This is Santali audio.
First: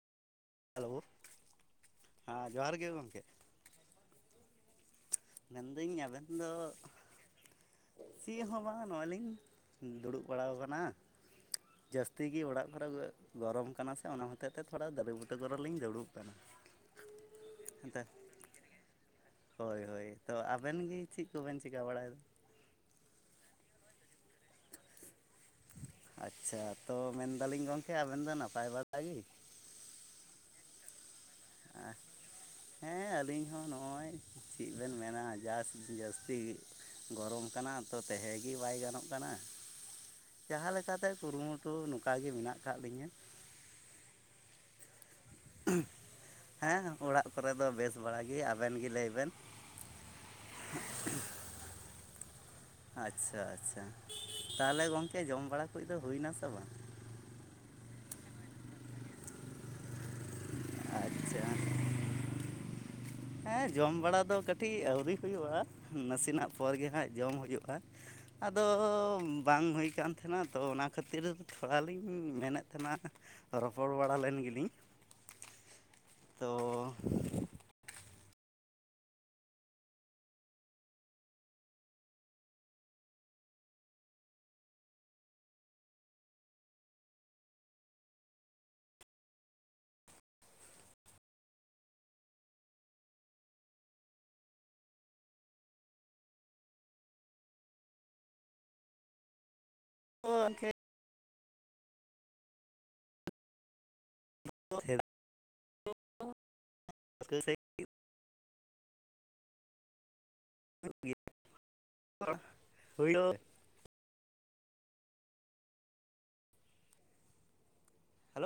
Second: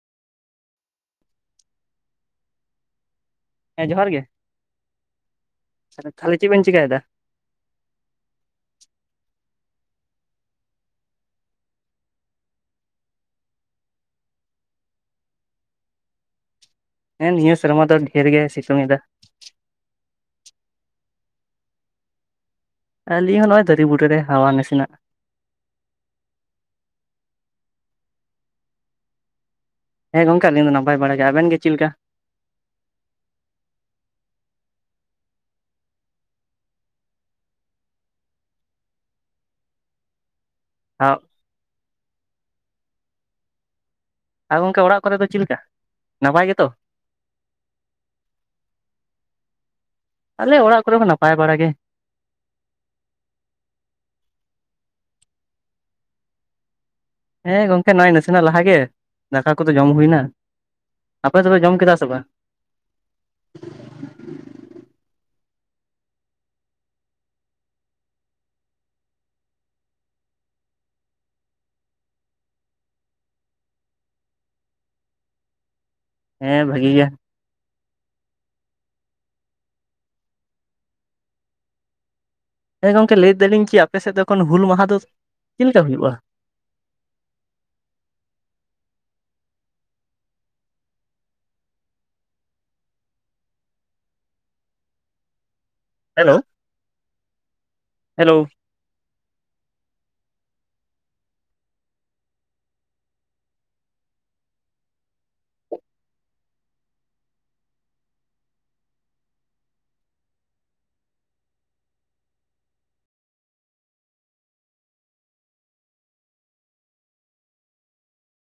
ᱦᱟᱞᱳ ᱦᱮᱸ ᱡᱚᱦᱟᱨ ᱜᱮ ᱜᱚᱝᱠᱮ ᱦᱮᱸ ᱡᱚᱦᱟᱨ ᱜᱮ ᱢᱮᱱᱫᱟᱹᱧ ᱟᱵᱮᱱ ᱛᱟᱦᱚᱞᱮ ᱪᱮᱫ ᱫᱚ ᱵᱮᱱ ᱪᱤᱠᱟᱹᱭᱮᱫᱟ? ᱥᱤ ᱦᱚᱸ ᱵᱟᱝ ᱱᱚᱜᱚᱭ ᱞᱤᱧ ᱫᱩᱲᱩᱵ ᱵᱟᱲᱟ ᱠᱟᱱᱟ ᱡᱟᱹᱥᱛᱤ ᱜᱮ ᱚᱲᱟᱜ ᱠᱚᱨᱮ ᱜᱚᱨᱚᱢ ᱠᱟᱱᱟ ᱥᱮ ᱚᱱᱟ ᱦᱚᱛᱮ ᱛᱮ ᱛᱷᱚᱲᱟ ᱫᱟᱹᱨᱮ ᱵᱩᱴᱟᱹ ᱠᱚᱨᱮ ᱞᱤᱧ ᱫᱩᱲᱩᱵ ᱠᱟᱱᱟ [inaudible] ᱦᱮᱸ ᱱᱤᱭᱟᱹ ᱥᱮᱨᱢᱟ ᱫᱚ ᱦᱮᱸᱛᱚ ᱰᱷᱮᱨ ᱜᱮ ᱥᱤᱛᱩᱝ ᱮᱫᱟ ᱦᱳᱭ ᱦᱳᱭ ᱛᱚ ᱟᱵᱮᱱ ᱜᱮ ᱪᱮᱫ ᱠᱚᱵᱮᱱ ᱪᱤᱠᱟ ᱵᱟᱲᱟᱭᱮᱫᱟ ᱟᱹᱞᱤᱧ ᱦᱚᱸ ᱱᱚᱜᱼᱚᱭ ᱫᱟᱨᱮ ᱵᱩᱴᱟᱨᱮ ᱦᱟᱣᱟ ᱱᱟᱥᱮᱱᱟᱜ ᱟᱪᱪᱷᱟ ᱛᱚ ᱢᱮᱱᱫᱟᱞᱤᱧ ᱜᱚᱢᱠᱮ ᱟᱵᱮᱱ ᱫᱚ ᱱᱟᱯᱟᱭ ᱵᱟᱲᱟ ᱜᱮ ᱦᱮᱸ ᱜᱚᱢᱠᱮ ᱟᱹᱞᱤᱧ ᱫᱚ ᱱᱟᱯᱟᱭ ᱵᱟᱲᱟᱭ ᱜᱮ᱾ ᱟᱵᱮᱱ ᱜᱮ ᱪᱮᱫ ᱞᱮᱠᱟ? ᱦᱮᱸ ᱟᱹᱞᱤᱧ ᱦᱚᱸ ᱱᱚᱜ ᱚᱭ ᱪᱮᱫ ᱵᱮᱱ ᱢᱮᱱᱟ ᱡᱟᱥ ᱡᱟᱹᱥᱛᱤ ᱜᱚᱨᱚᱢ ᱠᱟᱱᱟ ᱛᱚ ᱛᱟᱦᱮ ᱜᱮ ᱵᱟᱭ ᱜᱟᱱᱚᱜ ᱠᱟᱱᱟ ᱡᱟᱦᱟᱸ ᱞᱮᱠᱟᱛᱮ ᱠᱩᱨᱩᱢᱩᱴᱩ ᱱᱚᱝᱠᱟ ᱜᱮ ᱢᱮᱱᱟᱜ ᱟᱠᱟᱫ ᱞᱤᱧᱟ᱾ ᱟᱨ ᱜᱚᱢᱠᱮ ᱚᱲᱟᱜ ᱠᱚᱨᱮ ᱫᱚ ᱪᱮᱫ ᱞᱮᱠᱟ ᱱᱟᱯᱟᱭ ᱜᱮᱛᱚ? ᱦᱮᱸ ᱚᱲᱟᱜ ᱠᱚᱨᱮ ᱫᱚ ᱵᱮᱥ ᱵᱟᱲᱟ ᱜᱮ ᱟᱵᱮᱱ ᱜᱮ ᱞᱮᱭ ᱵᱮᱱ ᱟᱞᱮ ᱚᱲᱟᱜ ᱠᱚᱨᱮ ᱦᱚᱸ ᱱᱟᱯᱟᱭ ᱵᱟᱲᱟᱜ ᱜᱮ᱾ ᱟᱪᱪᱷᱟ ᱟᱪᱪᱷᱟ ᱛᱟᱦᱮᱞᱮ ᱜᱚᱝᱠᱮ ᱡᱚᱢ ᱵᱟᱲᱟ ᱠᱚᱡ ᱫᱚ ᱦᱩᱭᱱᱟ ᱥᱮ ᱵᱟᱝ ᱦᱮᱸ ᱜᱚᱝᱠᱮ ᱱᱚᱜᱚᱭ ᱱᱟᱥᱮᱱᱟᱜ ᱞᱟᱦᱟ ᱜᱮ ᱫᱟᱠᱟ ᱠᱚᱫᱚ ᱡᱚᱢ ᱦᱩᱭᱱᱟ᱾ ᱟᱯᱮ ᱟᱪᱪᱷᱟ ᱫᱚᱯᱮ ᱡᱚᱢ ᱠᱮᱫᱟ ᱥᱮ ᱵᱟᱝ? ᱦᱮᱸ ᱡᱚᱢ ᱵᱟᱲᱟ ᱫᱚ ᱠᱟᱹᱴᱤᱡ ᱟᱹᱣᱨᱤ ᱦᱩᱭᱩᱜᱼᱟ᱾ᱱᱟᱥᱮᱱᱟᱜ ᱯᱚᱨ ᱜᱮ ᱦᱟᱸᱜ ᱡᱚᱢ ᱦᱩᱭᱩᱜᱼᱟ ᱟᱫᱚ ᱵᱟᱝ ᱦᱩᱭ ᱠᱟᱱ ᱛᱟᱦᱮᱱᱟ ᱛᱚ ᱚᱱᱟ ᱠᱷᱟᱹᱛᱤᱨ ᱛᱷᱚᱲ ᱞᱤᱧ ᱢᱮᱱᱮᱫ ᱛᱟᱦᱮᱱᱟ ᱨᱚᱯᱚᱲ ᱵᱟᱲᱟ ᱞᱮᱱ ᱜᱮᱞᱤᱧ ᱛᱚ ᱦᱮᱸ ᱵᱷᱟᱹᱜᱤ ᱜᱮ ᱦᱮᱸ ᱜᱚᱝᱠᱮ ᱞᱮᱭ ᱫᱟᱞᱤᱧ ᱠᱤ ᱟᱯᱮ ᱥᱮᱫ ᱫᱚ ᱮᱠᱷᱚᱱ ᱦᱩᱞ ᱢᱟᱦᱟ ᱫᱚ ᱪᱮᱫ ᱞᱮᱠᱟ ᱦᱩᱭᱩᱜᱼᱟ? Hello hello [unintelligible] [unintelligible] [unintelligible]